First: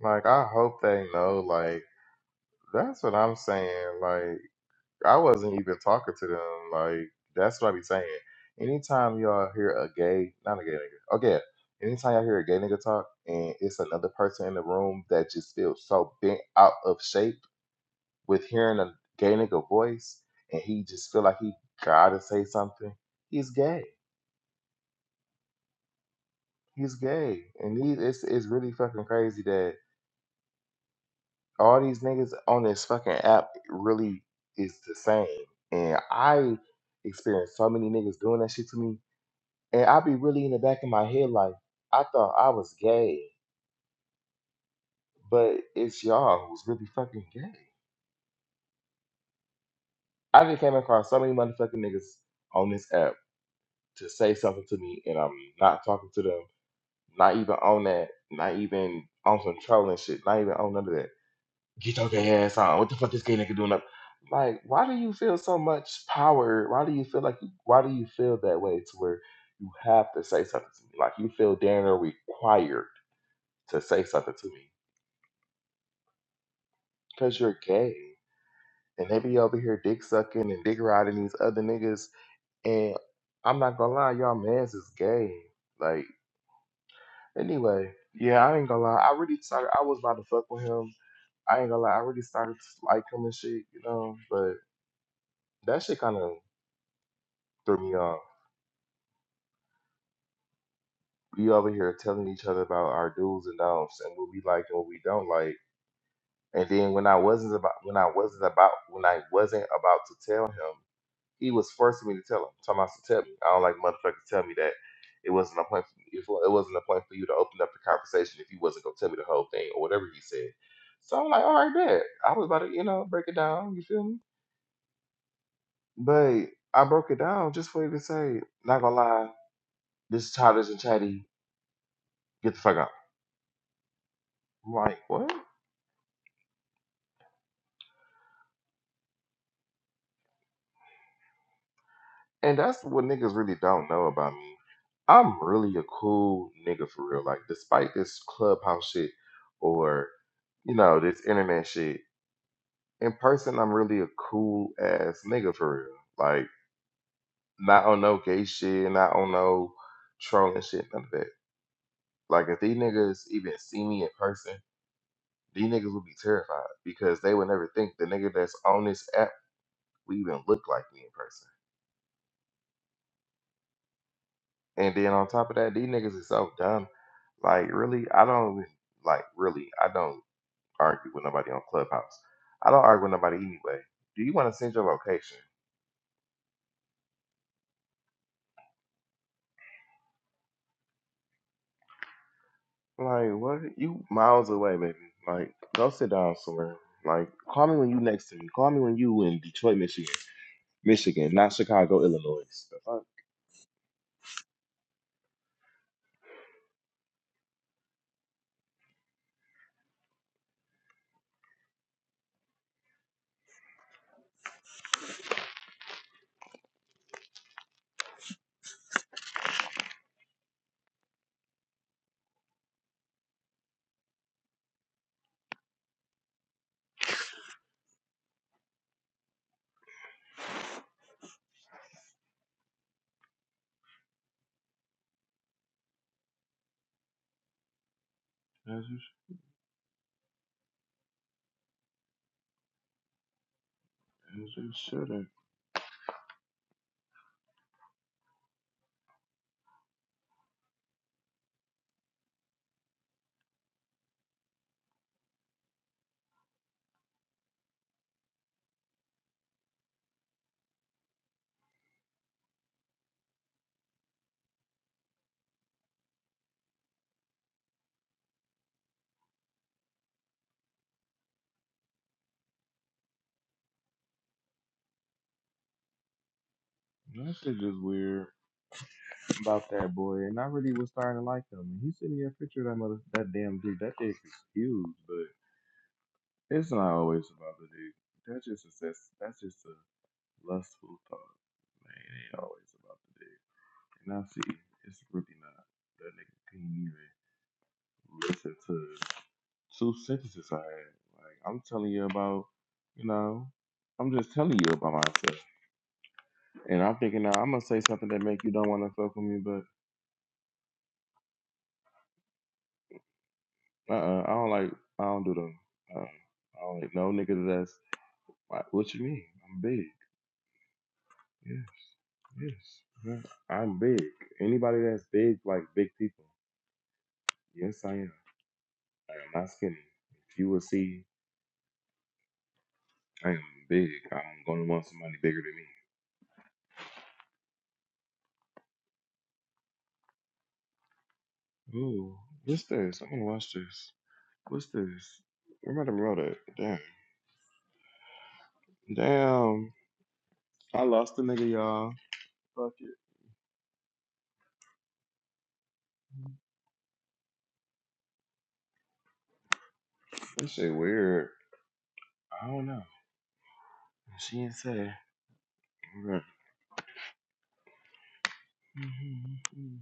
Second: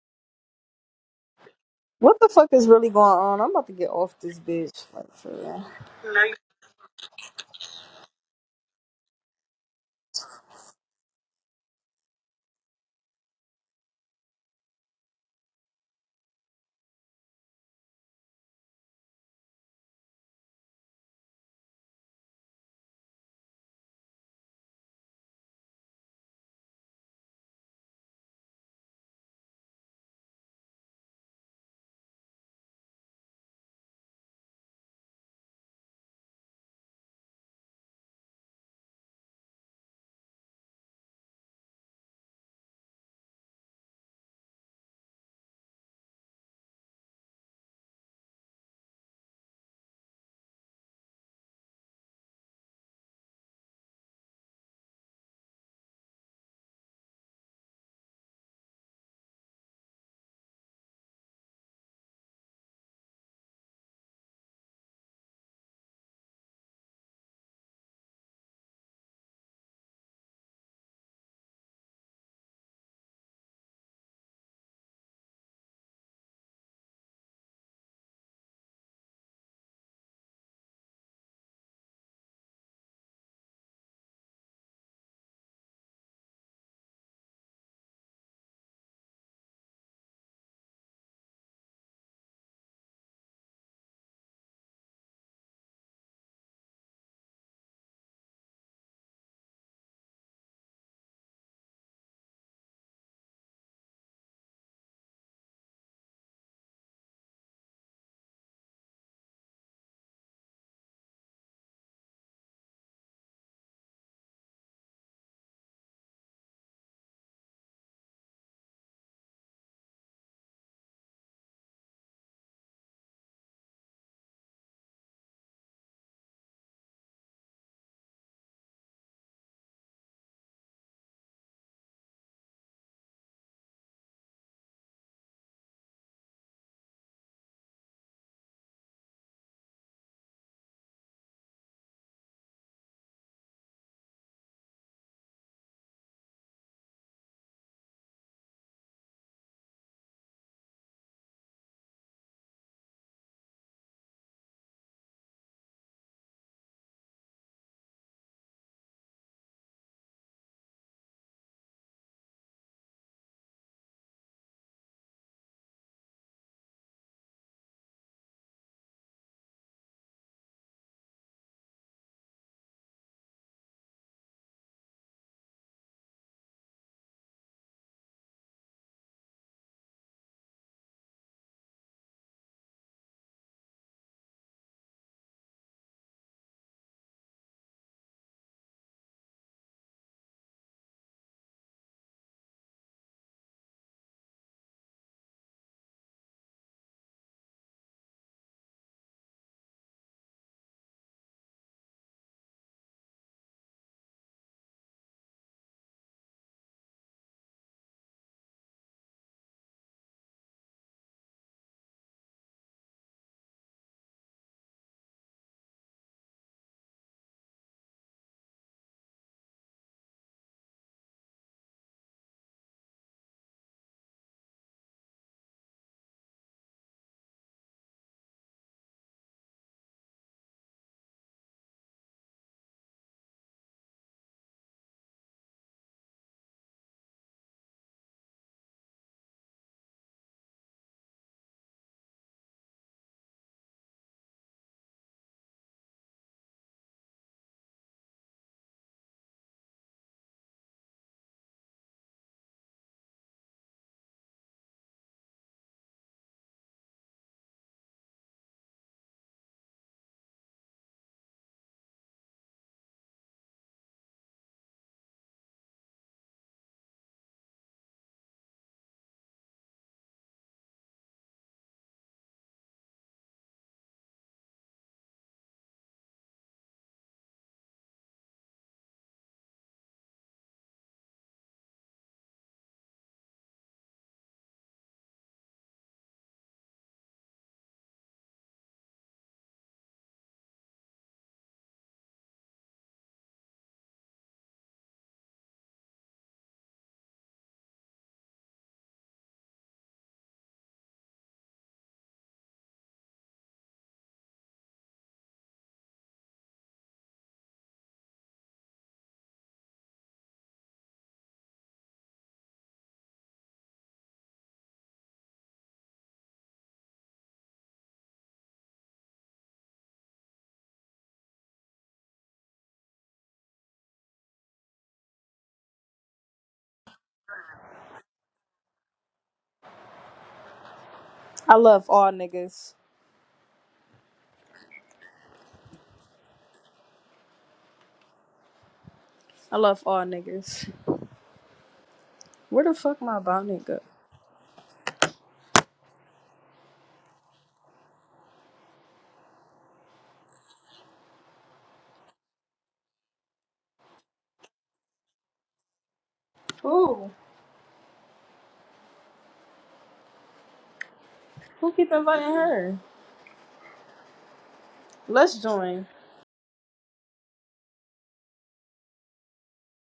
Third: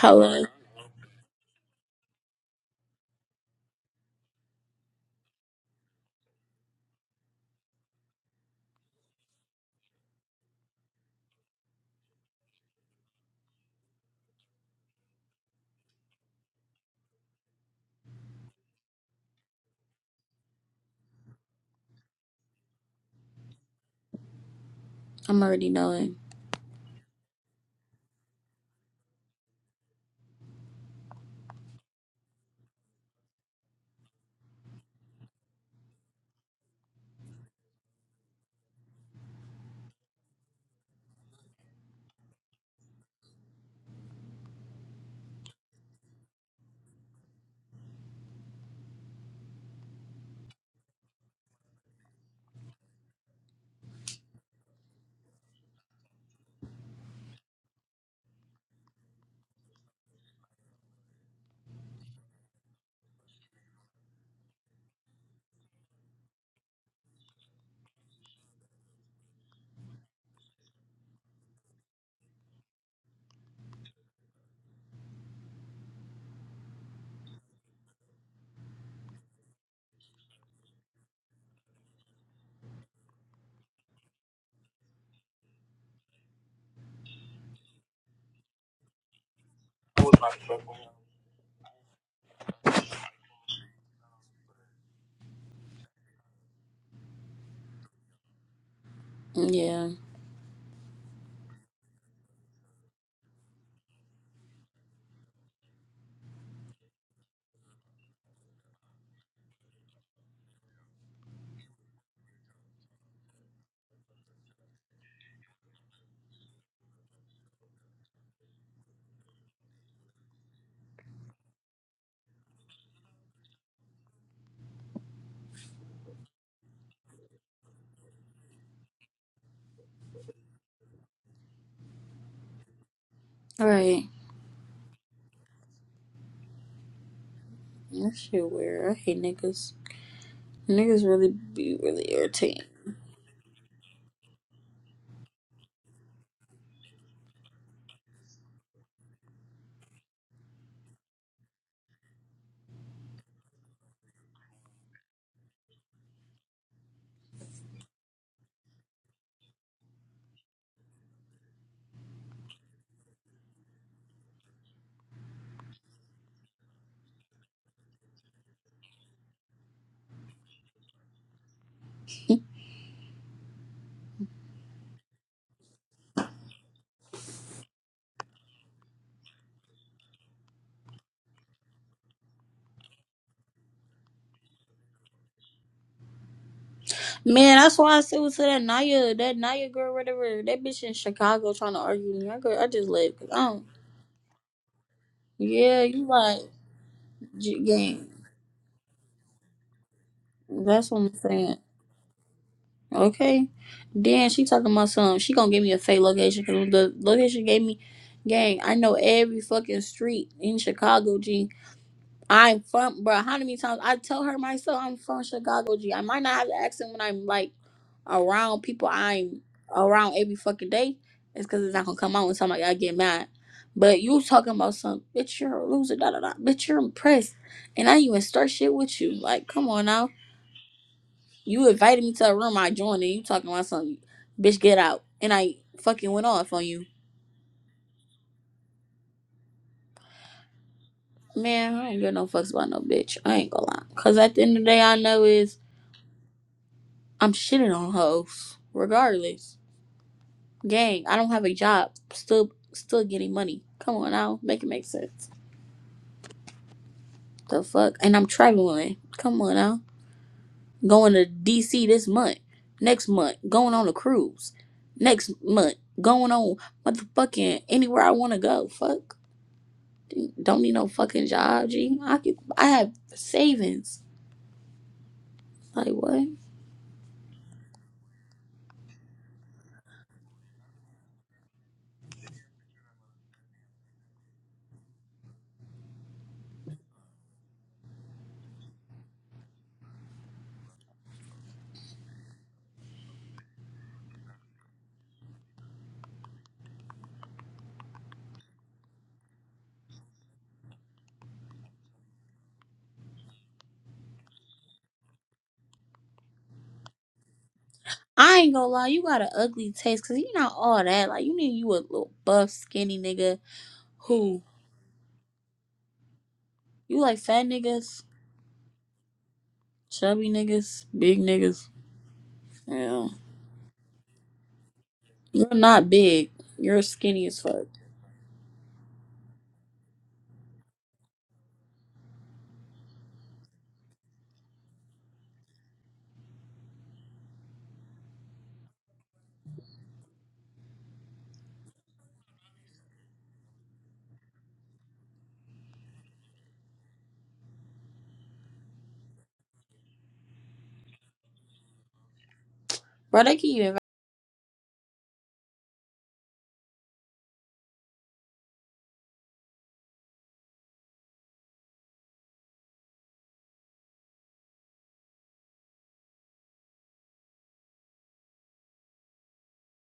Like, I hope they know, like, What the fuck is really that's what going I'm on? I'm about to get saying. off Like, this bitch. Like, I for wasn't real. even talking to them. Like, that's what I be saying. Anytime y'all hear a gay, not a gay nigga, okay, anytime y'all hear a gay nigga talk and it's another person in the room that just feels so bent out of shape with hearing a gay nigga voice and he just feel like he gotta say something, he's gay. I'm already knowing. He's gay. And he, it's, it's really fucking crazy that all these niggas on this fucking app really is the same. And I experienced so many niggas doing that shit to me. And I be really in the back of my head like, I thought I was gay, but it's y'all who's really fucking gay. I just came across so many motherfucking niggas on this app to say something to me, and I'm not talking to them, not even on that, not even on some trolling shit, not even on none of that. get your gay ass on. What the fuck this gay nigga doing up? Like, why do you feel so much power? Why do you feel like you, why do you feel that way to where you have to say something to me? Like you feel damn near required to say something to me because you're gay. And they be over here dick sucking and dick riding these other niggas. And I'm not gonna lie, y'all mans is gay. Like, anyway, yeah, I ain't gonna lie. I really started, I was about to fuck with him. I ain't gonna lie, I really started to like him and shit, you know, but that shit kind of threw me off. Yeah. We over here telling each other about our do's and don'ts and what we like and what we don't like. And then when I wasn't about when I wasn't about when I wasn't about to tell him, he was forcing me to tell him. Talking about to tell me. I don't like motherfuckers tell me that it wasn't a point. For, it wa- it wasn't a point for you to open up the conversation if you wasn't gonna tell me the whole thing or whatever he said. So I'm like, all right, bet. I was about to, you know, break it down. You feel me? But I broke it down just for you to say, not gonna lie, this childish and chatty, get the fuck out. Alright. I'm like, what? That shit weird. I hate niggas. Niggas really be really And irritating. that's what niggas really don't know about me. I'm really a cool nigga for real. Like, despite this clubhouse shit or, you know, this internet shit, in person, I'm really a cool ass nigga for real. Like, not on no gay shit, not on no trolling shit, none of that. Like, if these niggas even see me in person, these niggas would be terrified because they would never think the nigga that's on this app would even look like me in person. And then on top of that, these niggas is so dumb. Like, really, I don't like really, I don't argue with nobody on Clubhouse. I don't argue with nobody anyway. Do you want to send your location? Man, that's why I said to that Naya, that Naya girl, whatever. That bitch in Chicago trying to argue with me. I, go, I just left. 'cause Like, I don't. what? You miles away, baby. Like, Yeah, go you sit down like somewhere. Like, j- call me when you game. next to me. Call me when you in Detroit, Michigan. That's what I'm Michigan, not saying. Chicago, Illinois. The fuck? Okay. Then she talking about something. She gonna give me a fake location because the location gave me, gang. I know every fucking street in Chicago, G. I'm from, bro. How many times I tell her myself I'm from Chicago? G. I might not have the accent when I'm like around people I'm around every fucking day. It's because it's not gonna come out when somebody I get mad. But you talking about some bitch, you're a loser, da da da. Bitch, you're impressed, and I even start shit with you. Like, come on now. You invited me to a room, I joined, and you talking about something. Bitch, get out. And I fucking went off on you. As you, Man, I ain't give no fucks about no bitch. I ain't gonna lie. Cause at the as end of the you day, I know shouldn't. is I'm shitting on hoes, regardless. Gang, I don't have a job. Still still getting money. Come on now. Make it make sense. The fuck? And I'm traveling. Come on now. Going to DC this month. Next month. Going on a cruise. Next month. Going on motherfucking anywhere I wanna go. Fuck. Don't need no fucking job, G. I could I have savings. Like what? That shit just weird about that boy, and I really was starting to like him. He sent me a picture of that mother, that damn dude. That dick is huge, but. It's not always about the dick. That's just a sess- that's just a lustful thought. Man, it ain't always about the dick. And I see it's really not. That nigga couldn't even listen to two sentences I had. Like I'm telling you about, you know, I'm just telling you about myself. And I'm thinking now I'm gonna say something that I make you ain't gonna don't want lie, to you fuck got with an me, but ugly taste, cause you not all that. Like you need you a little buff, skinny nigga uh, uh I who don't like, I don't do them. Uh, I don't like You no like niggas fat that's niggas, like, what you mean? I'm big. chubby niggas, big Yes, niggas. yes. Yeah. Mhm. I'm big. Anybody that's big You're like big not people. big. You're skinny as fuck. Yes, I am. I am not skinny. If you will see, I love all niggas. I am big. I'm gonna want somebody bigger than me. I love all niggas. Ooh, what's Where the this? fuck I'm my gonna about watch nigga? this. What's this? Where wrote it? Damn. Damn. I lost the nigga, y'all. Fuck Bro, they can even it. Who? This shit weird. Who keep inviting I don't her? know. She ain't say. Let's join. Okay. hmm